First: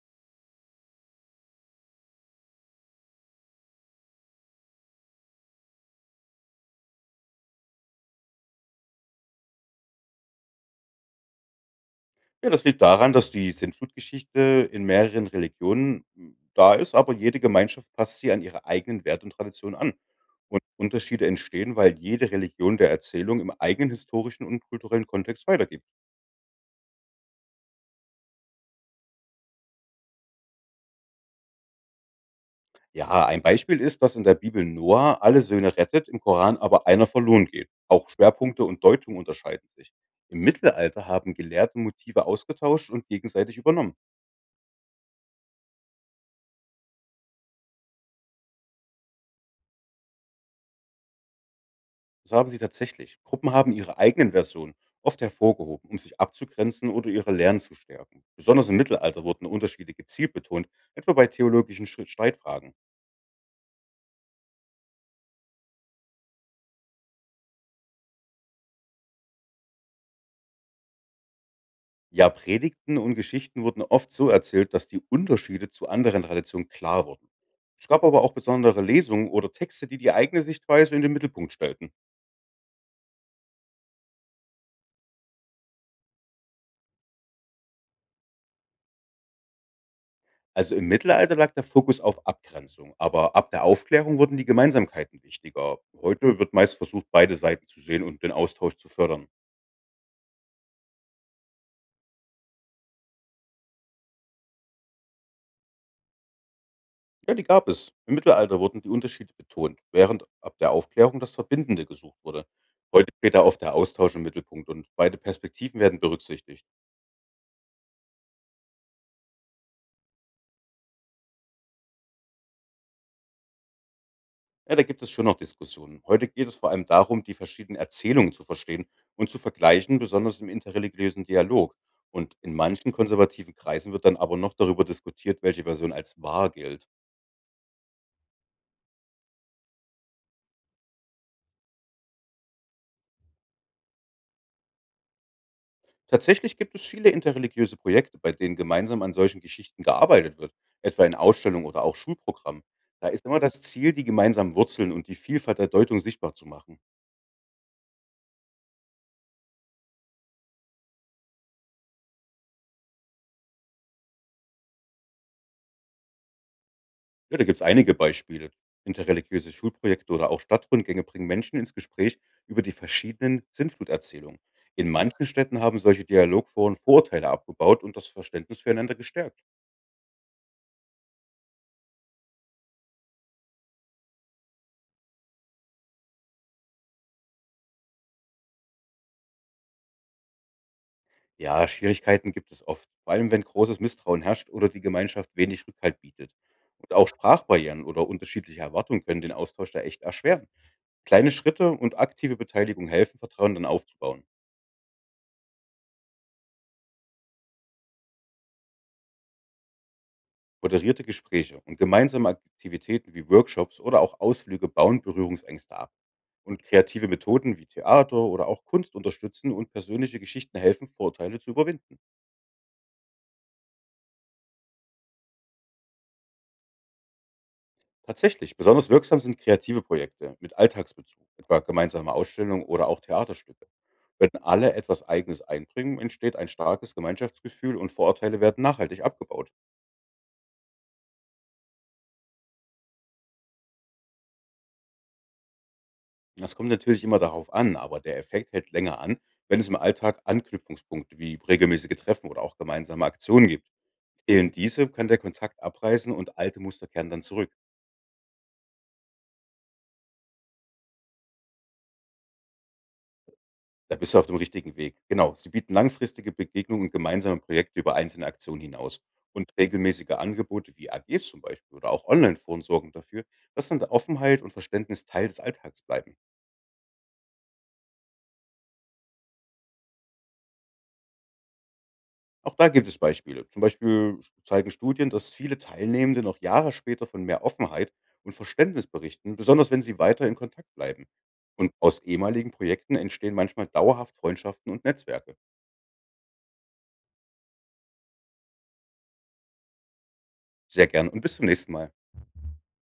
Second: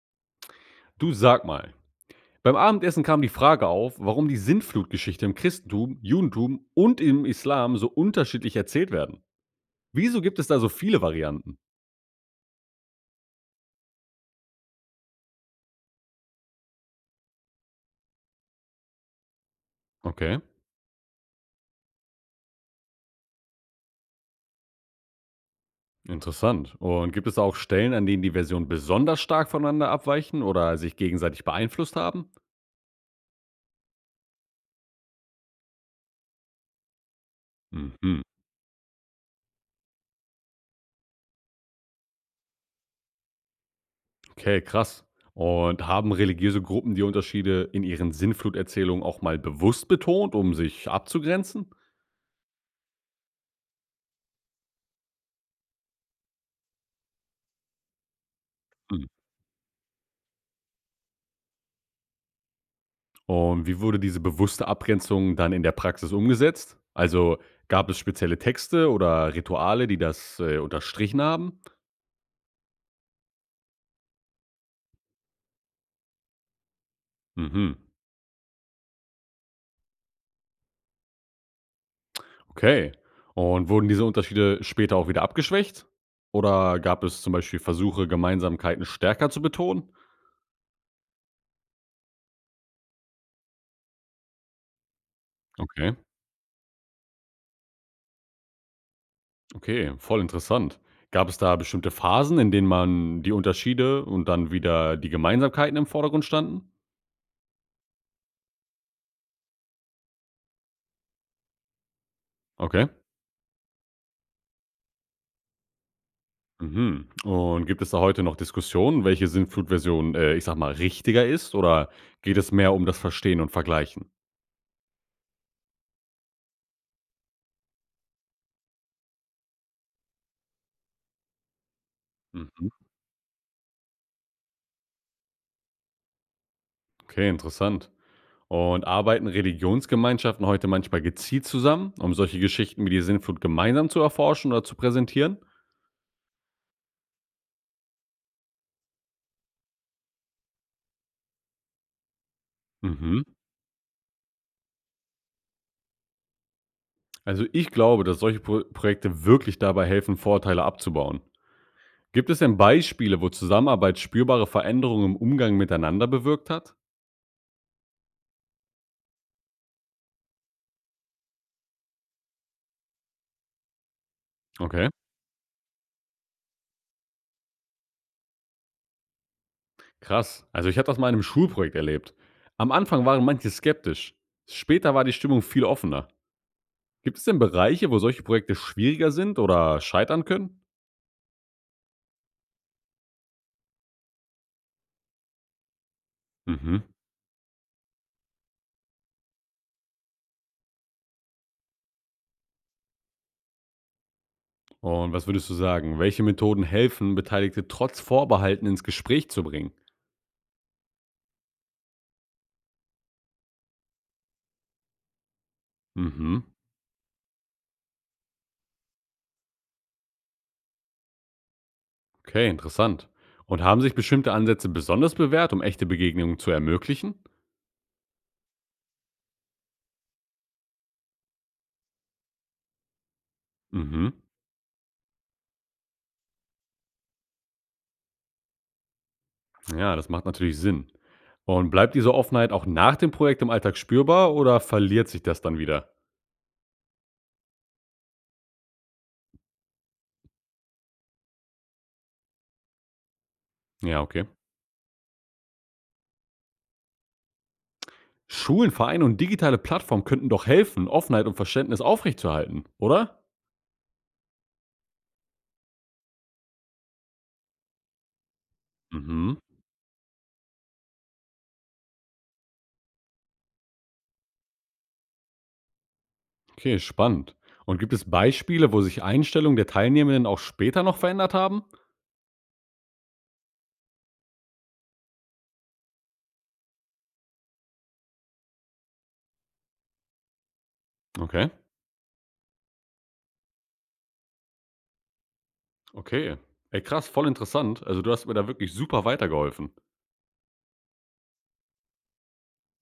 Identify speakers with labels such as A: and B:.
A: Du, sag mal, beim Abendessen kam die Frage auf, warum die Sintflutgeschichte im Christentum, Judentum und im Islam so unterschiedlich erzählt werden. Wieso gibt es da so viele Varianten?
B: Ja, das liegt daran, dass die Sintflutgeschichte in mehreren Religionen da ist, aber jede Gemeinschaft passt sie an ihre eigenen Werte und Traditionen an.
A: Okay,
B: Und Unterschiede entstehen, weil jede Religion der Erzählung im eigenen historischen und kulturellen Kontext weitergibt.
A: interessant. Und gibt es auch Stellen, an denen die Versionen besonders stark voneinander abweichen oder sich gegenseitig beeinflusst haben?
B: Ja, ein Beispiel ist, dass in der Bibel Noah alle Söhne rettet, im Koran aber einer verloren geht. Auch
A: Mhm.
B: Schwerpunkte und Deutung unterscheiden sich. Im Mittelalter haben Gelehrte Motive ausgetauscht und gegenseitig übernommen.
A: Okay, krass. Und haben religiöse Gruppen die Unterschiede in ihren Sinnfluterzählungen auch mal bewusst betont, um sich abzugrenzen?
B: Das haben sie tatsächlich. Gruppen haben ihre eigenen Versionen oft hervorgehoben, um sich abzugrenzen oder ihre Lernen zu stärken. Besonders im Mittelalter wurden Unterschiede gezielt betont, etwa bei theologischen Streitfragen.
A: Und wie wurde diese bewusste Abgrenzung dann in der Praxis umgesetzt? Also, gab es spezielle Texte oder Rituale, die das unterstrichen haben?
B: Ja, Predigten und Geschichten wurden oft so erzählt, dass die Unterschiede zu anderen Traditionen klar wurden.
A: Mhm.
B: Es gab aber auch besondere Lesungen oder Texte, die die eigene Sichtweise in den Mittelpunkt stellten.
A: Okay. Und wurden diese Unterschiede später auch wieder abgeschwächt? Oder gab es zum Beispiel Versuche, Gemeinsamkeiten stärker zu betonen?
B: Also im Mittelalter lag der Fokus auf Abgrenzung, aber ab der Aufklärung wurden die Gemeinsamkeiten wichtiger.
A: Okay,
B: Heute wird meist versucht, beide Seiten zu sehen und den Austausch zu fördern.
A: okay, voll interessant. Gab es da bestimmte Phasen, in denen man die Unterschiede und dann wieder die Gemeinsamkeiten im Vordergrund standen?
B: Ja, die gab es. Im Mittelalter wurden die Unterschiede betont, während ab der Aufklärung das Verbindende gesucht wurde.
A: Okay.
B: Heute steht da oft der Austausch im Mittelpunkt und beide Perspektiven werden berücksichtigt.
A: Mhm. Und gibt es da heute noch Diskussionen, welche Sintflut-Version ich sage mal, richtiger ist, oder geht es mehr um das Verstehen und Vergleichen?
B: Ja, da gibt es schon noch Diskussionen. Heute geht es vor allem darum, die verschiedenen Erzählungen zu verstehen und zu vergleichen, besonders im interreligiösen Dialog. Und in
A: Mhm.
B: manchen konservativen Kreisen wird dann aber noch darüber diskutiert, welche Version als wahr gilt.
A: Okay, interessant. Und arbeiten Religionsgemeinschaften heute manchmal gezielt zusammen, um solche Geschichten wie die Sintflut gemeinsam zu erforschen oder zu präsentieren?
B: Tatsächlich gibt es viele interreligiöse Projekte, bei denen gemeinsam an solchen Geschichten gearbeitet wird, etwa in Ausstellungen oder auch Schulprogrammen. Da
A: Mhm.
B: ist immer das Ziel, die gemeinsamen Wurzeln und die Vielfalt der Deutung sichtbar zu machen.
A: Also ich glaube, dass solche Projekte wirklich dabei helfen, Vorurteile abzubauen. Gibt es denn Beispiele, wo Zusammenarbeit spürbare Veränderungen im Umgang miteinander bewirkt hat?
B: Ja, da gibt es einige Beispiele. Interreligiöse Schulprojekte oder auch Stadtrundgänge bringen Menschen ins Gespräch über die verschiedenen Sinnfluterzählungen. In
A: Okay.
B: manchen Städten haben solche Dialogforen Vorurteile abgebaut und das Verständnis füreinander gestärkt.
A: Krass. Also, ich habe das mal in einem Schulprojekt erlebt. Am Anfang waren manche skeptisch. Später war die Stimmung viel offener. Gibt es denn Bereiche, wo solche Projekte schwieriger sind oder scheitern können?
B: Ja, Schwierigkeiten gibt es oft, vor allem wenn großes Misstrauen herrscht oder die Gemeinschaft wenig Rückhalt bietet.
A: Mhm.
B: Und auch Sprachbarrieren oder unterschiedliche Erwartungen können den Austausch da echt erschweren. Kleine Schritte und aktive Beteiligung helfen, Vertrauen dann aufzubauen.
A: Und was würdest du sagen? Welche Methoden helfen, Beteiligte trotz Vorbehalten ins Gespräch zu bringen?
B: Moderierte Gespräche und gemeinsame Aktivitäten wie Workshops oder auch Ausflüge bauen Berührungsängste ab.
A: Mhm.
B: Und kreative Methoden wie Theater oder auch Kunst unterstützen und persönliche Geschichten helfen, Vorurteile zu überwinden.
A: Okay, interessant. Und haben sich bestimmte Ansätze besonders bewährt, um echte Begegnungen zu ermöglichen?
B: Tatsächlich, besonders wirksam sind kreative Projekte mit Alltagsbezug, etwa gemeinsame Ausstellungen oder auch Theaterstücke.
A: Mhm.
B: Wenn alle etwas Eigenes einbringen, entsteht ein starkes Gemeinschaftsgefühl und Vorurteile werden nachhaltig abgebaut.
A: Ja, das macht natürlich Sinn. Und bleibt diese Offenheit auch nach dem Projekt im Alltag spürbar, oder verliert sich das dann wieder?
B: Das kommt natürlich immer darauf an, aber der Effekt hält länger an, wenn es im Alltag Anknüpfungspunkte wie regelmäßige Treffen oder auch gemeinsame Aktionen gibt.
A: Ja, okay.
B: Fehlen diese, kann der Kontakt abreißen und alte Muster kehren dann zurück.
A: Schulen, Vereine und digitale Plattformen könnten doch helfen, Offenheit und Verständnis aufrechtzuerhalten, oder?
B: Da bist du auf dem richtigen Weg. Genau, sie bieten langfristige Begegnungen und gemeinsame Projekte über einzelne Aktionen hinaus.
A: Mhm.
B: Und regelmäßige Angebote wie AGs zum Beispiel oder auch Online-Foren sorgen dafür, dass dann Offenheit und Verständnis Teil des Alltags bleiben.
A: Okay, spannend. Und gibt es Beispiele, wo sich Einstellungen der Teilnehmenden auch später noch verändert haben?
B: Auch da gibt es Beispiele. Zum Beispiel zeigen Studien, dass viele Teilnehmende noch Jahre später von mehr Offenheit und Verständnis berichten, besonders wenn sie weiter in Kontakt bleiben.
A: Okay.
B: Und aus ehemaligen Projekten entstehen manchmal dauerhaft Freundschaften und Netzwerke.
A: Okay. Ey, krass, voll interessant. Also du hast mir da wirklich super weitergeholfen.
B: Sehr gern und bis zum nächsten Mal.